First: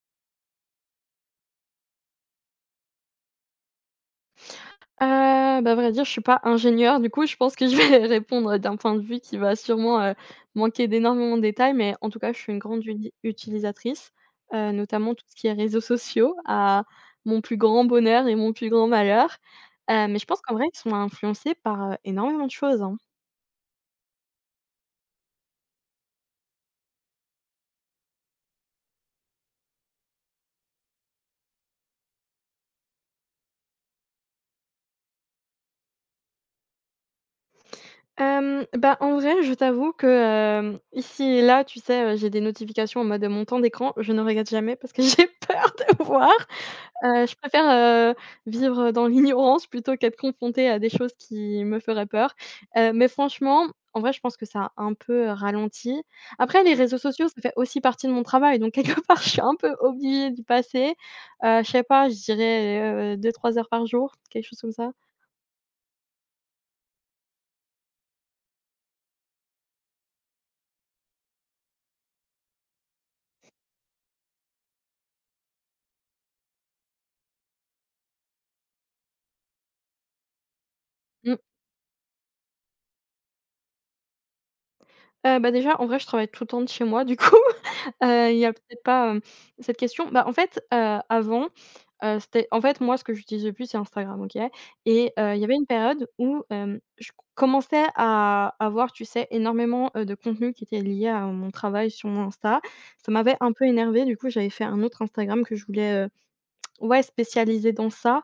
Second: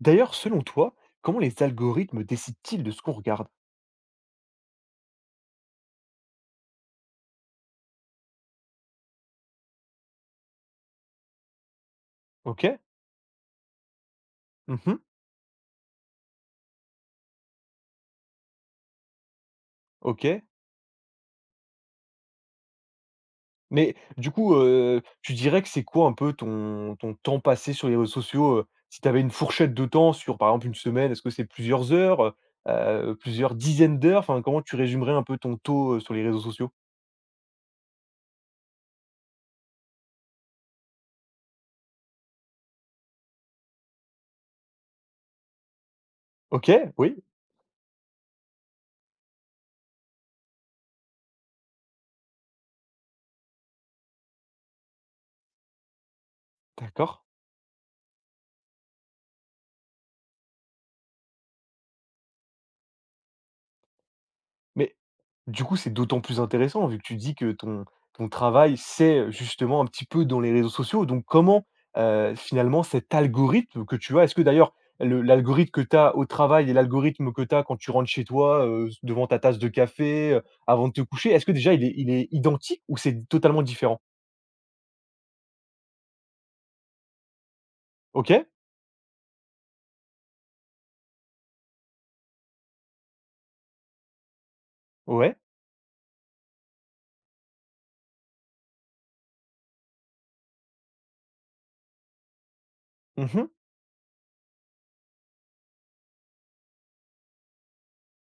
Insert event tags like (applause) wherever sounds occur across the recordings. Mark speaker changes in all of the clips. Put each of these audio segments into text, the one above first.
Speaker 1: D'ailleurs, selon toi, comment les algorithmes décident-ils de ce qu'on regarde?
Speaker 2: Bah, à vrai dire, je suis pas ingénieure, du coup, je pense que je vais (laughs) répondre d'un point de vue qui va sûrement, manquer d'énormément de détails, mais en tout cas, je suis une
Speaker 1: OK.
Speaker 2: grande udi utilisatrice,
Speaker 1: Mmh.
Speaker 2: notamment tout ce qui est réseaux sociaux, à mon plus grand bonheur et mon plus grand malheur. Mais je pense
Speaker 1: OK.
Speaker 2: qu'en vrai, ils sont influencés par, énormément de choses, hein.
Speaker 1: Mais du coup, tu dirais que c'est quoi un peu ton temps passé sur les réseaux sociaux, Si tu avais une fourchette de temps sur, par exemple, une semaine, est-ce que c'est plusieurs heures, plusieurs dizaines d'heures? Enfin, comment tu résumerais un peu ton taux, sur les réseaux sociaux?
Speaker 2: Bah, en vrai, je t'avoue que, ici et là, tu sais, j'ai des notifications en mode, mon temps d'écran, je ne regarde jamais parce que (laughs) j'ai peur de voir.
Speaker 1: OK, oui,
Speaker 2: Je préfère, vivre dans l'ignorance plutôt qu'être confrontée à des choses qui me feraient peur. Mais franchement, en vrai, je pense que ça a un peu, ralenti. Après, les réseaux
Speaker 1: d'accord.
Speaker 2: sociaux, ça fait aussi partie de mon travail, donc quelque (laughs) part, je suis un peu obligée d'y passer. Je sais pas, je dirais, 2 3 heures par jour, quelque chose comme ça.
Speaker 1: Mais Du coup, c'est d'autant plus intéressant vu que tu dis que ton travail, c'est justement un petit peu dans les réseaux sociaux. Donc comment, finalement cet algorithme que tu as, est-ce que d'ailleurs le l'algorithme que tu as au travail et l'algorithme que tu as quand tu rentres chez toi, devant ta tasse de café, avant de te coucher,
Speaker 2: Mmh.
Speaker 1: est-ce que déjà il est identique ou c'est totalement différent?
Speaker 2: Bah, déjà, en vrai, je travaille tout le temps de chez moi, du coup. Il y
Speaker 1: OK,
Speaker 2: a peut-être pas, cette question. Bah, en fait, avant, c'était en fait, moi, ce que j'utilise le plus, c'est Instagram, OK? Et
Speaker 1: ouais.
Speaker 2: il y avait une période où, je commençais à avoir, tu sais, énormément, de contenu qui était lié à mon travail sur mon Insta. Ça
Speaker 1: Mmh
Speaker 2: m'avait
Speaker 1: mh.
Speaker 2: un peu énervée, du coup, j'avais fait un autre Instagram que je voulais, ouais, spécialiser dans ça.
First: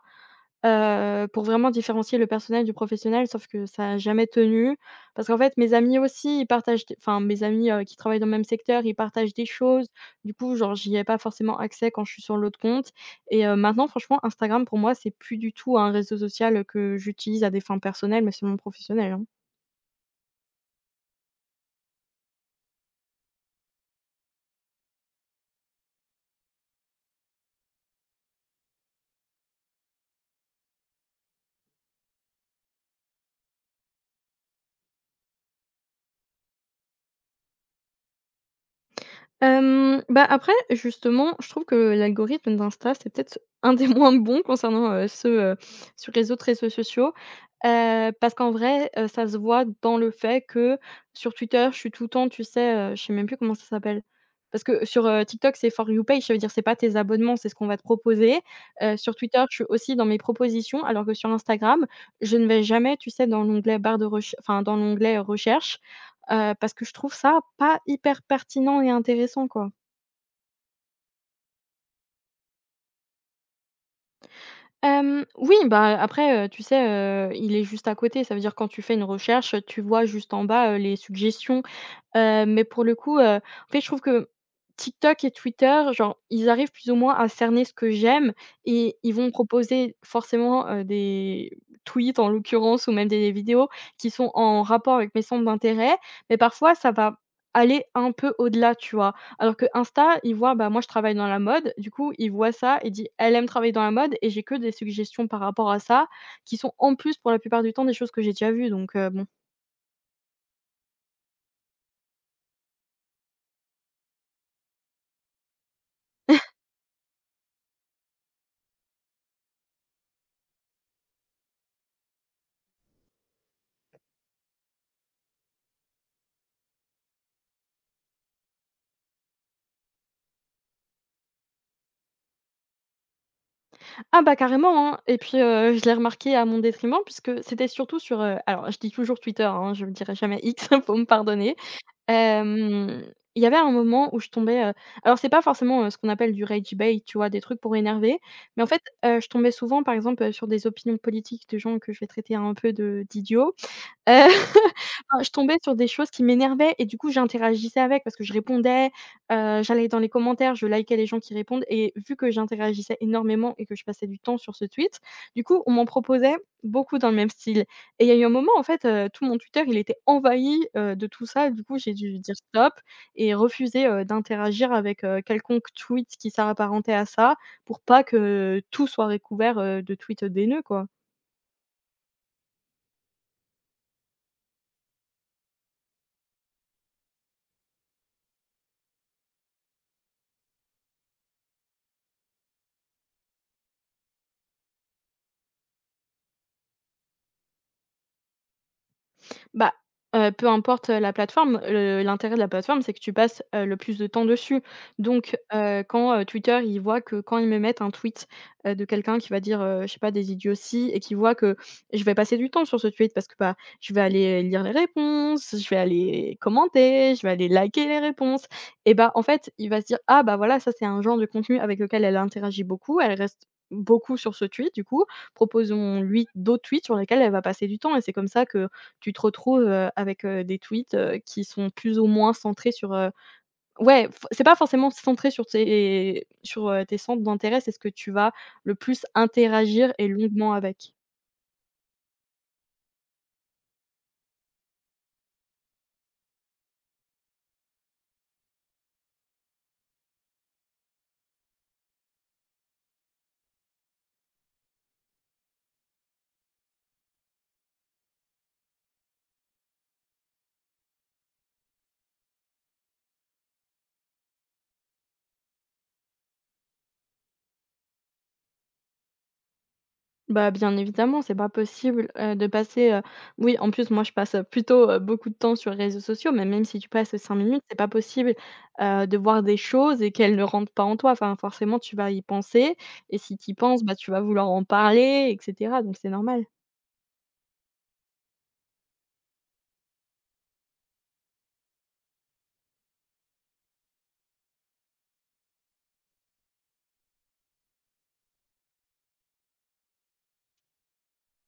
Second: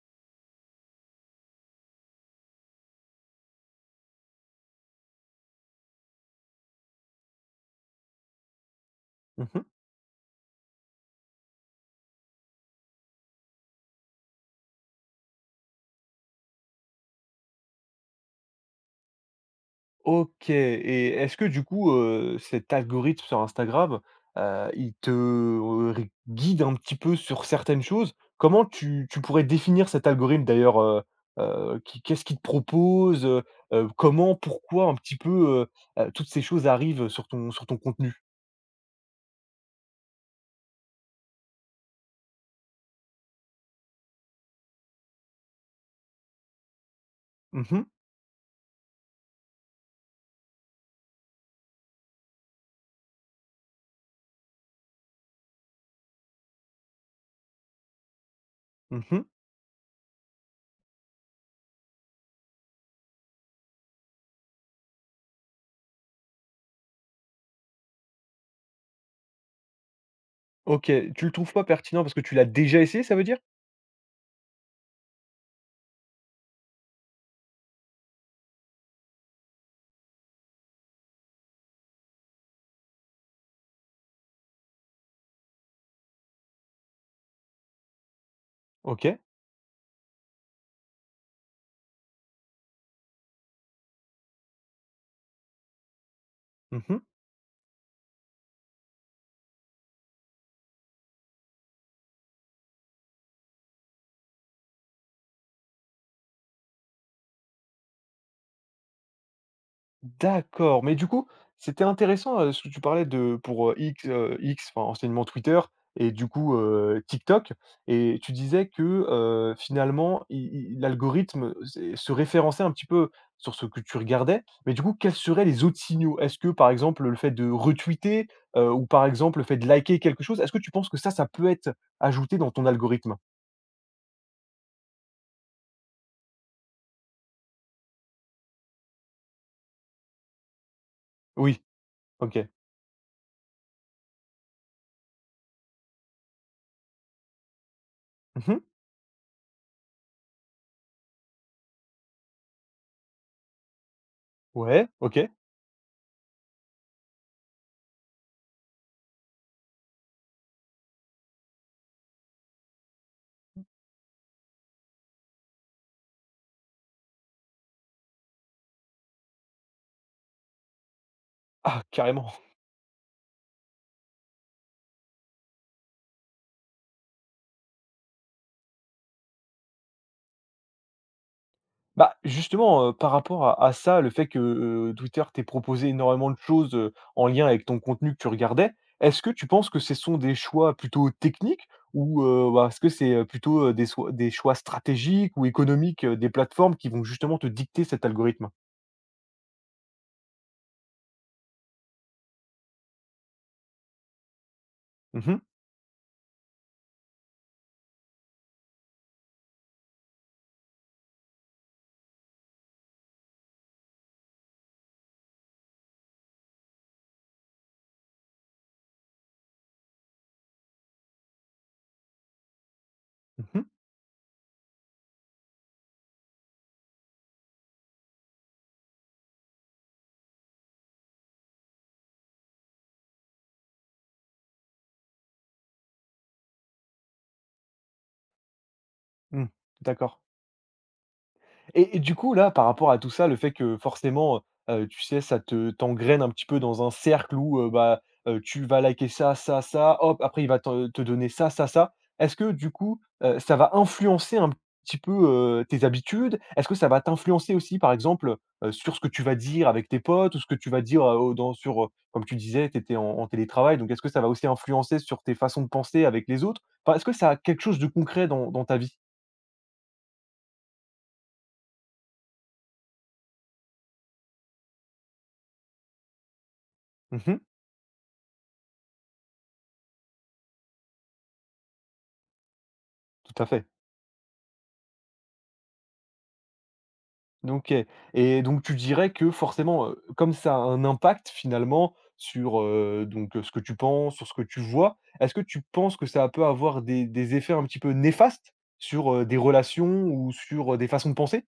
Speaker 2: Pour vraiment différencier le personnel du professionnel, sauf que ça n'a jamais tenu. Parce qu'en fait, mes amis aussi, ils partagent des enfin mes amis, qui travaillent dans le même secteur, ils partagent des
Speaker 1: Mmh.
Speaker 2: choses. Du coup, genre, j'y ai pas forcément accès quand je suis sur l'autre compte et maintenant, franchement, Instagram, pour moi, c'est plus du tout un réseau social, que j'utilise à des fins personnelles, mais seulement professionnelles, hein.
Speaker 1: OK, et est-ce que du coup, cet algorithme sur Instagram, il te, ri guide un petit peu sur certaines choses? Comment tu pourrais définir cet algorithme d'ailleurs, qui qu'est-ce qu'il te propose, comment, pourquoi un petit peu, toutes ces choses arrivent sur ton contenu?
Speaker 2: Bah, après justement, je trouve que l'algorithme d'Insta, c'est peut-être un des (laughs) moins bons concernant, ceux, sur les autres réseaux sociaux.
Speaker 1: Mmh mh.
Speaker 2: Parce qu'en vrai, ça se voit dans le fait que sur Twitter, je suis tout le temps, tu sais, je sais même plus comment ça s'appelle. Parce que sur, TikTok, c'est For You Page, ça veut dire c'est pas tes abonnements, c'est ce qu'on va te proposer. Sur
Speaker 1: Mmh.
Speaker 2: Twitter, je suis aussi dans mes propositions, alors que sur Instagram, je ne vais jamais, tu sais, dans l'onglet barre de reche enfin dans l'onglet recherche, parce que je trouve ça pas hyper pertinent et intéressant, quoi.
Speaker 1: OK, tu le trouves pas pertinent parce que tu l'as déjà essayé, ça veut dire?
Speaker 2: Oui, bah, après, tu sais, il est juste à côté. Ça veut dire quand tu fais une recherche, tu vois juste en bas, les suggestions. Mais pour le coup, en fait, je trouve que TikTok et Twitter, genre, ils arrivent plus ou moins à cerner ce que j'aime et ils
Speaker 1: OK.
Speaker 2: vont proposer forcément, des tweets, en l'occurrence, ou même des vidéos qui sont en rapport avec mes centres d'intérêt, mais parfois ça
Speaker 1: Mmh.
Speaker 2: va aller un peu au-delà, tu vois? Alors que Insta ils voient, bah, moi je travaille dans la mode, du coup, ils voient ça et dit: «Elle aime travailler dans la mode» et j'ai que des suggestions par rapport à ça, qui sont en plus, pour la plupart du temps, des choses que j'ai déjà vues donc bon.
Speaker 1: D'accord, mais du coup, c'était intéressant, ce que tu parlais de pour, X, enfin, anciennement Twitter, et du coup, TikTok, et tu disais que finalement, i i l'algorithme se référençait un petit peu sur ce que tu regardais. Mais du coup, quels seraient les autres signaux? Est-ce que, par exemple, le fait de retweeter, ou par exemple, le fait de liker quelque chose, est-ce que tu penses que ça peut être ajouté dans ton algorithme?
Speaker 2: Ah bah carrément, hein et puis, je l'ai remarqué à mon détriment puisque c'était surtout sur, alors je dis toujours Twitter, hein, je ne dirai jamais X, (laughs) faut me pardonner.
Speaker 1: Oui, OK.
Speaker 2: Hem, il y avait un moment où je tombais, alors c'est pas forcément, ce qu'on appelle du rage bait, tu vois? Des trucs pour énerver,
Speaker 1: Mmh.
Speaker 2: mais en fait, je tombais souvent par exemple, sur des opinions politiques de gens que je vais traiter un peu de d'idiots. Heu, (laughs)
Speaker 1: Ouais,
Speaker 2: enfin,
Speaker 1: OK.
Speaker 2: je tombais sur des choses qui m'énervaient et du coup, j'interagissais avec parce que je répondais, j'allais dans les commentaires, je likais les gens qui répondent et vu que j'interagissais énormément et que je passais du temps sur ce tweet, du coup, on m'en proposait beaucoup dans le même style et il y a eu un moment, en fait, tout mon Twitter, il était envahi, de tout ça. Du coup,
Speaker 1: Ah,
Speaker 2: j'ai dû
Speaker 1: carrément!
Speaker 2: dire stop et refuser, d'interagir avec, quelconque tweet qui s'apparentait à ça pour pas que tout soit recouvert, de tweets, d'haineux, quoi.
Speaker 1: Bah, justement, par rapport à ça, le fait que, Twitter t'ait proposé énormément de choses, en lien avec ton contenu que tu regardais. Est-ce que tu penses que ce sont des choix plutôt techniques ou, est-ce que c'est, plutôt, des choix stratégiques ou économiques, des plateformes qui vont justement te dicter cet algorithme?
Speaker 2: Bah, peu importe, la plateforme, le l'intérêt de la plateforme, c'est que tu passes, le plus de temps dessus.
Speaker 1: Mmh
Speaker 2: Donc,
Speaker 1: mh.
Speaker 2: quand, Twitter, il voit que quand ils me mettent un tweet, de quelqu'un qui va dire, je sais pas, des idioties et qui voit que je vais passer du temps sur ce tweet parce que, bah, je vais aller lire les réponses, je vais aller commenter, je vais aller liker les réponses et bah, en fait, il va se dire: «Ah bah, voilà, ça, c'est un genre de contenu avec lequel elle interagit beaucoup, elle reste
Speaker 1: Mmh.
Speaker 2: beaucoup sur ce tweet du coup, proposons-lui d'autres tweets sur lesquels elle va passer du temps» et c'est comme ça que tu te retrouves, avec, des tweets, qui sont plus ou moins centrés sur, ouais, f c'est pas forcément centré sur, tes centres d'intérêt, c'est ce que tu vas le plus
Speaker 1: Mmh.
Speaker 2: interagir et
Speaker 1: D'accord.
Speaker 2: longuement avec.
Speaker 1: Et du coup, là, par rapport à tout ça, le fait que forcément, tu sais, ça te t'engraine un petit peu dans un cercle où, tu vas liker ça, ça, ça, hop, après il va te donner ça, ça, ça. Est-ce que du coup, ça va influencer un petit peu, tes habitudes? Est-ce que ça va t'influencer aussi, par exemple, sur ce que tu vas dire avec tes potes ou ce que tu vas dire, au dans sur, comme tu disais, tu étais en télétravail, donc est-ce que ça va aussi influencer sur tes façons de penser avec les autres? Enfin, est-ce que ça a quelque chose de concret dans ta vie?
Speaker 2: Bah, bien évidemment, c'est pas possible, de passer, oui, en plus, moi, je passe, plutôt, beaucoup de temps sur les réseaux sociaux, mais même si tu passes, 5
Speaker 1: Mmh,
Speaker 2: minutes, c'est pas possible, de voir des choses et qu'elles ne rentrent pas en toi. Enfin, forcément, tu vas y penser et si
Speaker 1: tout à
Speaker 2: tu y
Speaker 1: fait.
Speaker 2: penses, bah, tu vas vouloir en parler et cetera, donc c'est normal.
Speaker 1: OK, et donc tu dirais que forcément, comme ça a un impact finalement sur, ce que tu penses, sur ce que tu vois, est-ce que tu penses que ça peut avoir des effets un petit peu néfastes sur, des relations ou sur, des façons de penser?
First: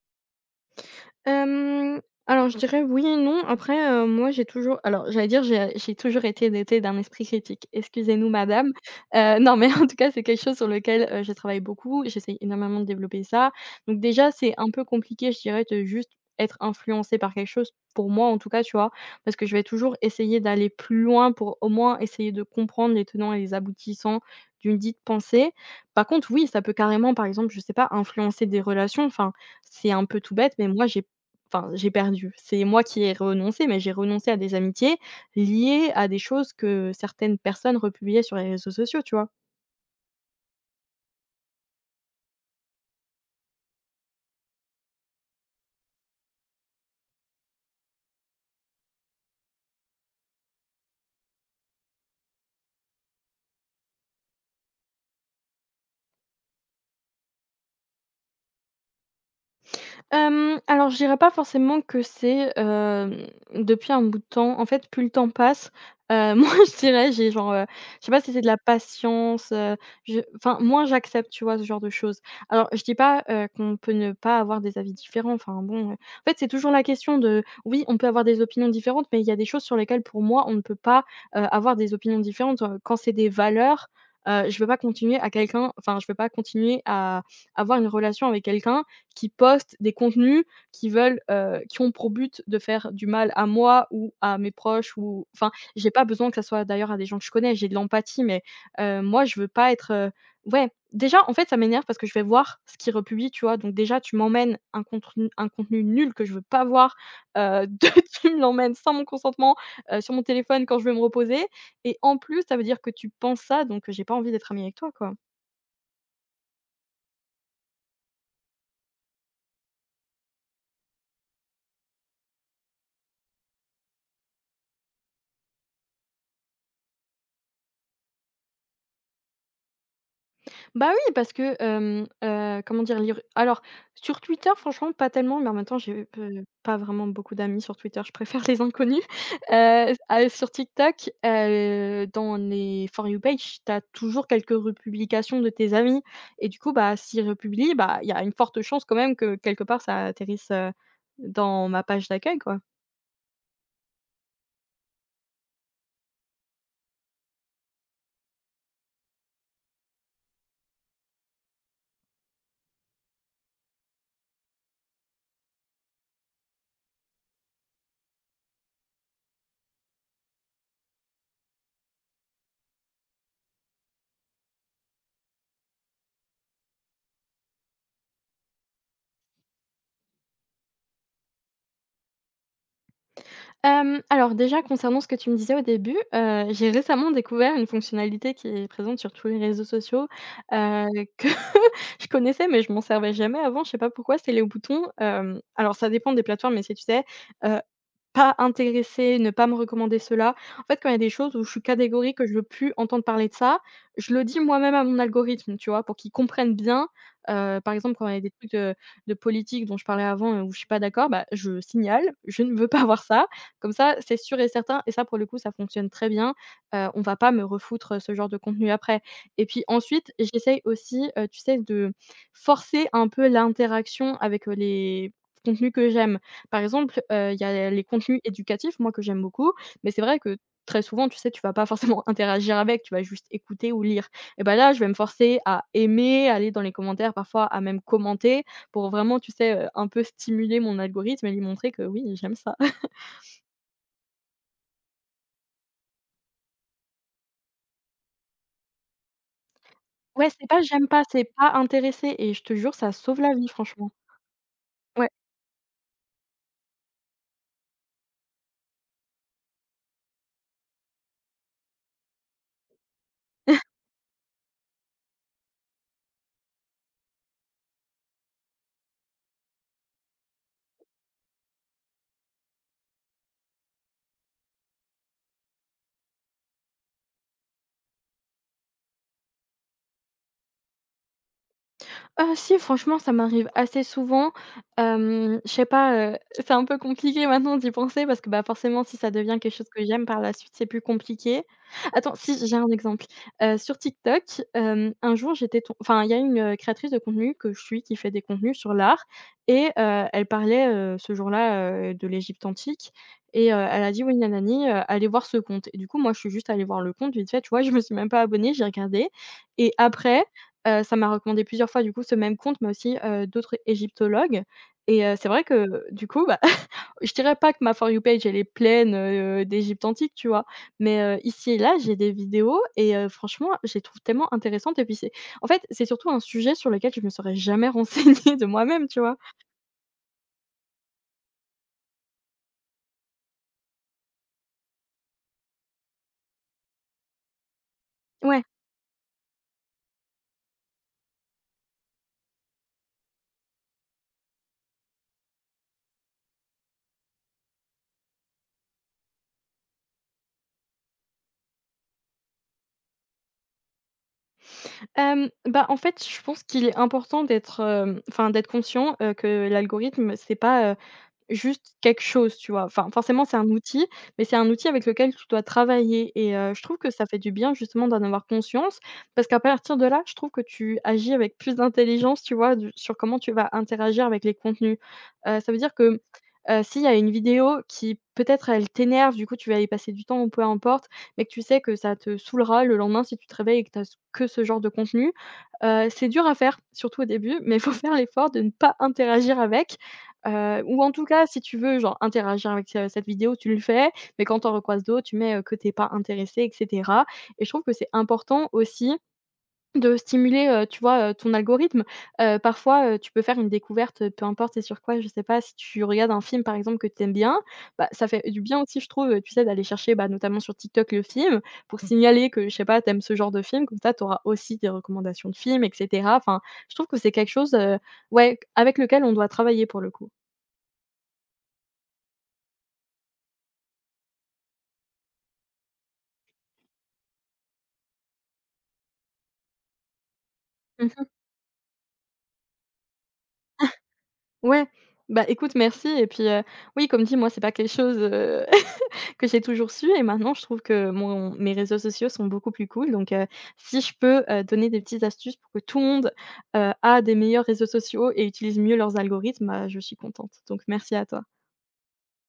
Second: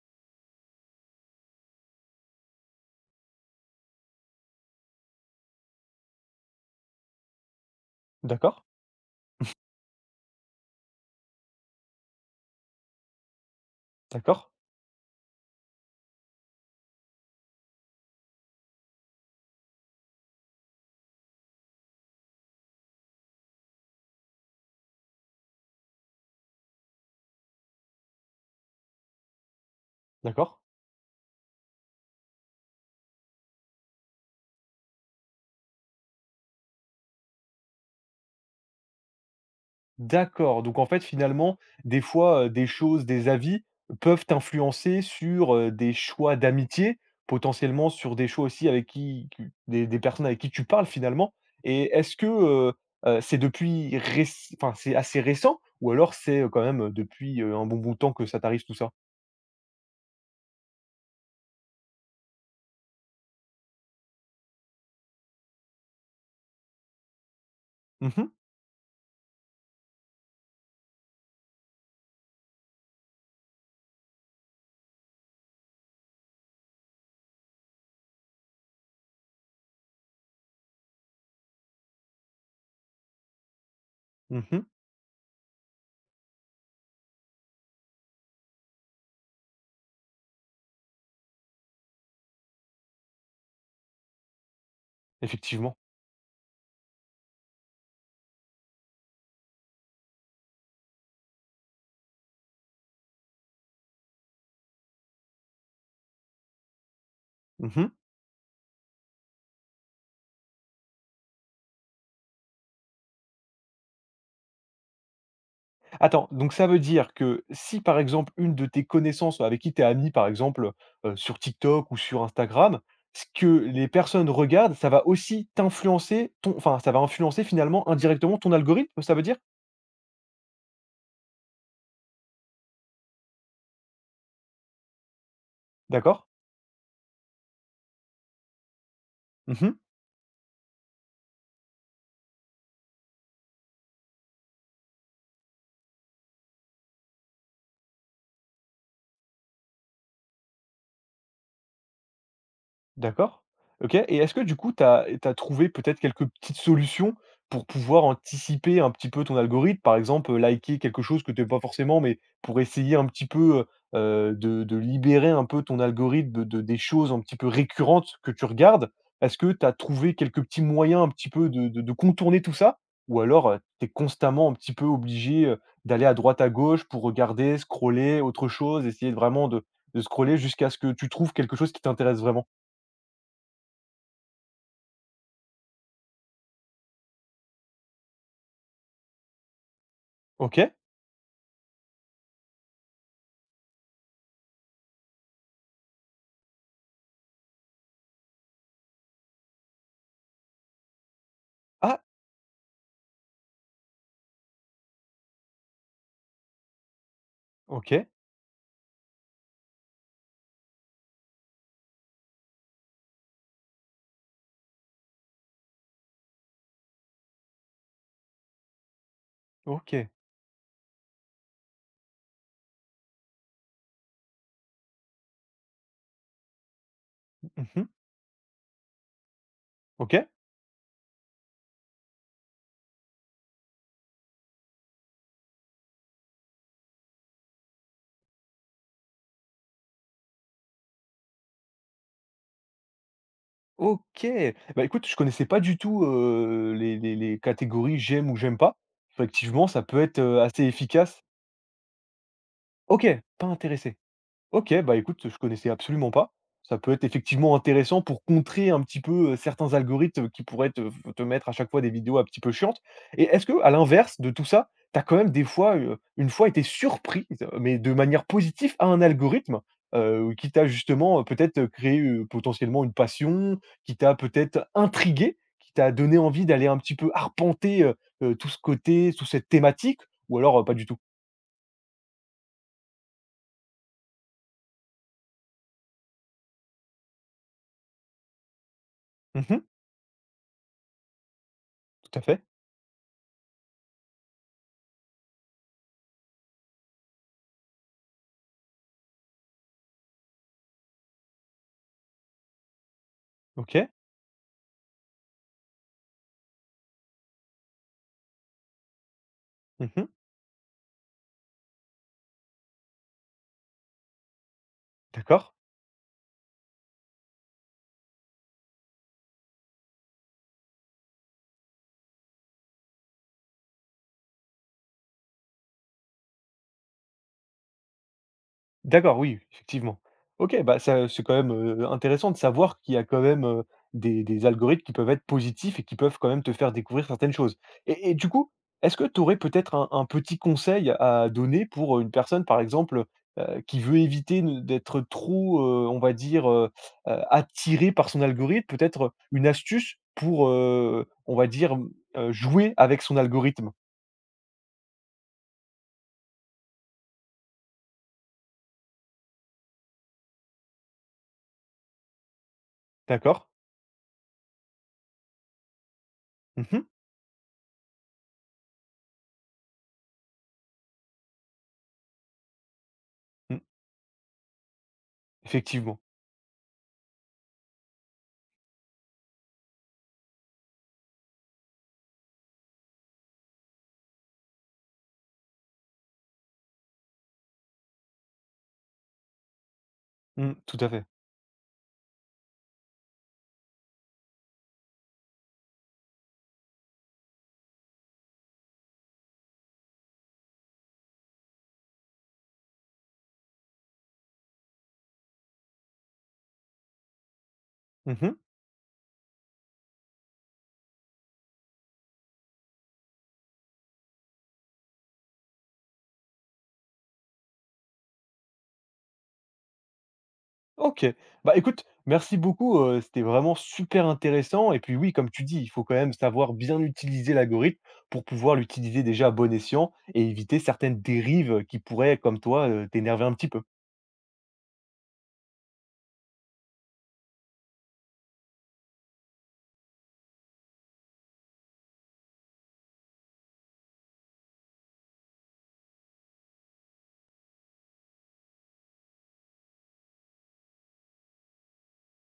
Speaker 2: Hem, alors je dirais oui et non. Après, moi j'ai toujours alors j'allais dire j'ai toujours été dotée d'un esprit critique. Excusez-nous
Speaker 1: D'accord,
Speaker 2: madame. Non mais (laughs) en tout cas, c'est quelque chose sur lequel, je travaille beaucoup. J'essaye énormément de développer ça. Donc déjà,
Speaker 1: d'accord,
Speaker 2: c'est un peu compliqué, je dirais, de juste être influencée par quelque chose, pour moi en tout cas, tu vois? Parce que je vais toujours essayer d'aller plus loin pour au moins essayer de comprendre les tenants et les aboutissants d'une dite pensée. Par contre, oui, ça peut carrément, par exemple, je sais pas, influencer des relations. Enfin, c'est un peu tout bête,
Speaker 1: d'accord.
Speaker 2: mais moi j'ai enfin, j'ai perdu. C'est moi qui ai renoncé, mais j'ai renoncé à des amitiés liées à des choses que certaines personnes republiaient sur les réseaux sociaux, tu vois?
Speaker 1: D'accord, donc en fait, finalement, des fois, des choses, des avis peuvent influencer sur, des choix d'amitié, potentiellement sur des choix aussi avec qui des personnes avec qui tu parles, finalement, et est-ce que, c'est depuis réc enfin, c'est assez récent, ou alors c'est, quand même, depuis, un bon bout de temps que ça t'arrive tout ça?
Speaker 2: Alors je dirais pas forcément que c'est, depuis un bout de temps. En fait, plus le temps passe, (laughs) moins je dirais j'ai genre, je sais
Speaker 1: Mmh
Speaker 2: pas
Speaker 1: mh.
Speaker 2: si c'est de la patience, je enfin moins j'accepte, tu vois, ce genre de choses. Alors je dis pas, qu'on peut ne pas avoir des avis différents, enfin bon, en fait, c'est toujours la question de oui, on peut avoir des opinions différentes, mais il y a des choses sur lesquelles pour moi on ne peut pas, avoir des opinions différentes. Quand c'est des valeurs, je
Speaker 1: Mmh.
Speaker 2: veux pas continuer à quelqu'un enfin je veux pas continuer à avoir une relation avec quelqu'un qui postent des contenus qui veulent, qui ont pour but de faire du mal à moi ou à mes proches ou enfin,
Speaker 1: Effectivement.
Speaker 2: j'ai pas besoin que ça soit d'ailleurs à des gens que je connais, j'ai de l'empathie, mais moi, je veux pas être, ouais, déjà, en fait, ça m'énerve parce que je vais voir ce qu'ils republient, tu vois? Donc déjà, tu m'emmènes un contenu nul que je veux pas voir, (laughs) de
Speaker 1: Mmh.
Speaker 2: tu me l'emmènes sans mon consentement, sur mon téléphone quand je veux me reposer et en plus, ça veut dire que tu penses ça, donc j'ai pas envie d'être amie avec toi, quoi.
Speaker 1: Attends, donc ça veut dire que si, par exemple, une de tes connaissances avec qui tu es ami, par exemple, sur TikTok ou sur Instagram, ce que les personnes regardent, ça va aussi t'influencer ton enfin, ça va influencer finalement indirectement ton algorithme, ça veut dire?
Speaker 2: Bah oui, parce que, comment dire? Lire alors sur Twitter, franchement, pas tellement, mais en même temps, j'ai,
Speaker 1: D'accord.
Speaker 2: pas vraiment beaucoup d'amis sur Twitter, je préfère (laughs) les inconnus.
Speaker 1: Mmh.
Speaker 2: Ah, sur TikTok, dans les For You page, tu as toujours quelques republications de tes amis et du coup, bah, s'ils republient, bah, il y a une forte chance quand même que quelque part ça atterrisse, dans ma page d'accueil, quoi.
Speaker 1: D'accord. OK, et est-ce que du coup, tu as trouvé peut-être quelques petites solutions pour pouvoir anticiper un petit peu ton algorithme? Par exemple, liker quelque chose que tu aimes pas forcément, mais pour essayer un petit peu, de libérer un peu ton algorithme de des choses un petit peu récurrentes que tu regardes. Est-ce que tu as trouvé quelques petits moyens un petit peu de contourner tout ça? Ou alors, tu es constamment un petit peu obligé, d'aller à droite, à gauche pour regarder, scroller, autre chose, essayer de vraiment de scroller jusqu'à ce que tu trouves quelque chose qui t'intéresse vraiment?
Speaker 2: Alors déjà concernant ce que tu me disais au début, j'ai récemment découvert une fonctionnalité qui est présente sur tous les réseaux sociaux,
Speaker 1: OK.
Speaker 2: heu, que (laughs) je connaissais mais je m'en servais jamais avant, je sais pas pourquoi, c'est les boutons, alors ça dépend des plateformes mais si tu sais, pas intéresser, ne pas me recommander cela. En fait, quand il y a des choses où je suis
Speaker 1: Ah!
Speaker 2: catégorique, que je veux plus entendre parler de ça, je le dis moi-même à mon algorithme, tu vois? Pour qu'il comprenne bien, par exemple,
Speaker 1: OK,
Speaker 2: quand il y a des trucs de politique dont je parlais avant et où je suis pas d'accord, bah, je signale: «Je ne veux pas (laughs) voir ça». Comme ça, c'est sûr et certain et ça, pour le coup, ça fonctionne très bien. On va pas me refoutre, ce genre de contenu après. Et puis
Speaker 1: OK.
Speaker 2: ensuite, j'essaye aussi, tu sais, de forcer un peu l'interaction avec, les contenus que j'aime. Par exemple, il y a les
Speaker 1: Mmh.
Speaker 2: contenus éducatifs, moi, que j'aime beaucoup, mais c'est vrai
Speaker 1: OK.
Speaker 2: que très souvent, tu sais, tu vas pas forcément (laughs) interagir avec, tu vas juste écouter ou lire et bah, là, je vais me forcer à aimer, aller dans les commentaires, parfois à même commenter pour vraiment, tu sais, un peu stimuler mon algorithme et lui montrer que oui, j'aime ça. (laughs)
Speaker 1: OK! Bah, écoute, je connaissais pas du tout, les les catégories «j'aime» ou «j'aime pas». Effectivement, ça peut être,
Speaker 2: Ouais, c'est pas
Speaker 1: assez
Speaker 2: j'aime pas,
Speaker 1: efficace.
Speaker 2: c'est pas intéressé et je te jure, ça
Speaker 1: OK,
Speaker 2: sauve la
Speaker 1: pas
Speaker 2: vie, franchement.
Speaker 1: intéressé. OK, bah,
Speaker 2: Ouais.
Speaker 1: écoute, je connaissais absolument pas. Ça peut être effectivement intéressant pour contrer un petit peu, certains algorithmes qui pourraient te mettre à chaque fois des vidéos un petit peu chiantes, et est-ce que à l'inverse de tout ça, t'as quand même des fois, une fois été surprise, mais de manière positive à un algorithme, qui t'a justement, peut-être créé, potentiellement une passion, qui t'a peut-être intrigué, qui t'a donné envie d'aller un petit peu arpenter, tout ce côté, toute cette thématique, ou alors, pas du tout?
Speaker 2: Ah si, franchement, ça m'arrive assez souvent. Je sais pas, c'est un peu compliqué maintenant d'y penser parce que, bah, forcément, si ça devient quelque
Speaker 1: Mmh.
Speaker 2: chose que j'aime par la suite, c'est plus compliqué. Attends,
Speaker 1: Tout à fait.
Speaker 2: si, j'ai un exemple. Sur TikTok, un jour, j'étais tom enfin, il y a une, créatrice de contenu que je suis qui fait des contenus sur l'art et elle parlait, ce jour-là, de l'Égypte antique et elle
Speaker 1: OK.
Speaker 2: a dit: «Oui, nanani, allez voir ce compte» et du coup, moi, je suis juste allée voir le compte vite fait, tu vois? Je me suis même pas abonnée, j'ai regardé et
Speaker 1: Mmh.
Speaker 2: après ça m'a recommandé plusieurs fois, du coup, ce même compte, mais aussi, d'autres égyptologues et c'est vrai
Speaker 1: D'accord.
Speaker 2: que, du coup, bah, (laughs) je dirais pas que ma For You page, elle est pleine, d'Égypte antique, tu vois? Mais ici et là, j'ai des vidéos et franchement, je les trouve tellement intéressantes et puis c'est en fait, c'est surtout un sujet sur lequel je me serais jamais renseignée de moi-même, tu vois?
Speaker 1: D'accord, oui, effectivement. OK, bah, ça c'est quand même, intéressant de savoir qu'il y a quand même, des algorithmes qui peuvent être positifs et qui peuvent quand même te faire découvrir certaines choses, et du
Speaker 2: Ouais.
Speaker 1: coup, est-ce que tu aurais peut-être un petit conseil à donner pour une personne, par exemple, qui veut éviter ne d'être trop, on va dire, attirée par son algorithme? Peut-être une astuce pour, on va dire, mmh, jouer avec son algorithme?
Speaker 2: Bah, en fait, je pense qu'il est important d'être, enfin, d'être conscient, que l'algorithme, c'est pas, juste quelque chose, tu vois? Enfin, forcément, c'est
Speaker 1: D'accord.
Speaker 2: un outil, mais c'est un outil avec lequel tu dois travailler et je
Speaker 1: Mmh
Speaker 2: trouve
Speaker 1: mh.
Speaker 2: que ça fait du bien justement d'en avoir conscience parce qu'à partir de là, je trouve que tu agis avec plus d'intelligence, tu vois? Du sur comment tu vas
Speaker 1: Mmh.
Speaker 2: interagir avec les contenus. Ça veut dire
Speaker 1: Effectivement.
Speaker 2: que, s'il y a une vidéo qui peut-être elle t'énerve, du coup, tu vas y passer du temps ou peu importe, mais que tu sais que ça te saoulera le lendemain si tu te réveilles et que tu as que ce genre de contenu, c'est dur à faire, surtout au début, mais il faut (laughs) faire l'effort de ne pas interagir avec.
Speaker 1: Mmh, tout
Speaker 2: Ou
Speaker 1: à
Speaker 2: en
Speaker 1: fait.
Speaker 2: tout cas, si tu veux, genre, interagir avec, cette vidéo, tu le fais, mais quand tu en d'autres, tu mets, que t'es pas intéressé et cetera et je trouve que c'est important aussi de stimuler, tu vois, ton algorithme. Parfois, tu peux faire une découverte, peu importe c'est sur quoi, je sais pas, si tu regardes un film, par exemple, que tu aimes bien, bah, ça fait
Speaker 1: Mmh.
Speaker 2: du bien aussi, je trouve, tu sais, d'aller chercher, bah, notamment sur TikTok, le film pour Mmh. signaler que, je sais pas, t'aimes ce genre de film, comme ça, t'auras aussi des recommandations de films et cetera. Enfin, je trouve que c'est quelque chose, ouais, avec lequel on doit travailler pour le coup.
Speaker 1: OK. Bah, écoute, merci beaucoup, c'était vraiment super intéressant, et puis oui, comme tu dis, il faut quand même savoir bien utiliser l'algorithme pour pouvoir l'utiliser déjà à bon escient et éviter certaines dérives qui pourraient, comme toi, t'énerver un petit peu.
Speaker 2: Ouais, bah, écoute, merci et puis, oui, comme dit, moi, c'est pas quelque chose, (laughs) que j'ai toujours su et maintenant je trouve que mon mes réseaux sociaux sont beaucoup plus cool donc si je peux, donner des petites astuces pour que tout le monde, a des meilleurs réseaux sociaux et utilise mieux leurs algorithmes, bah, je suis contente donc merci à toi.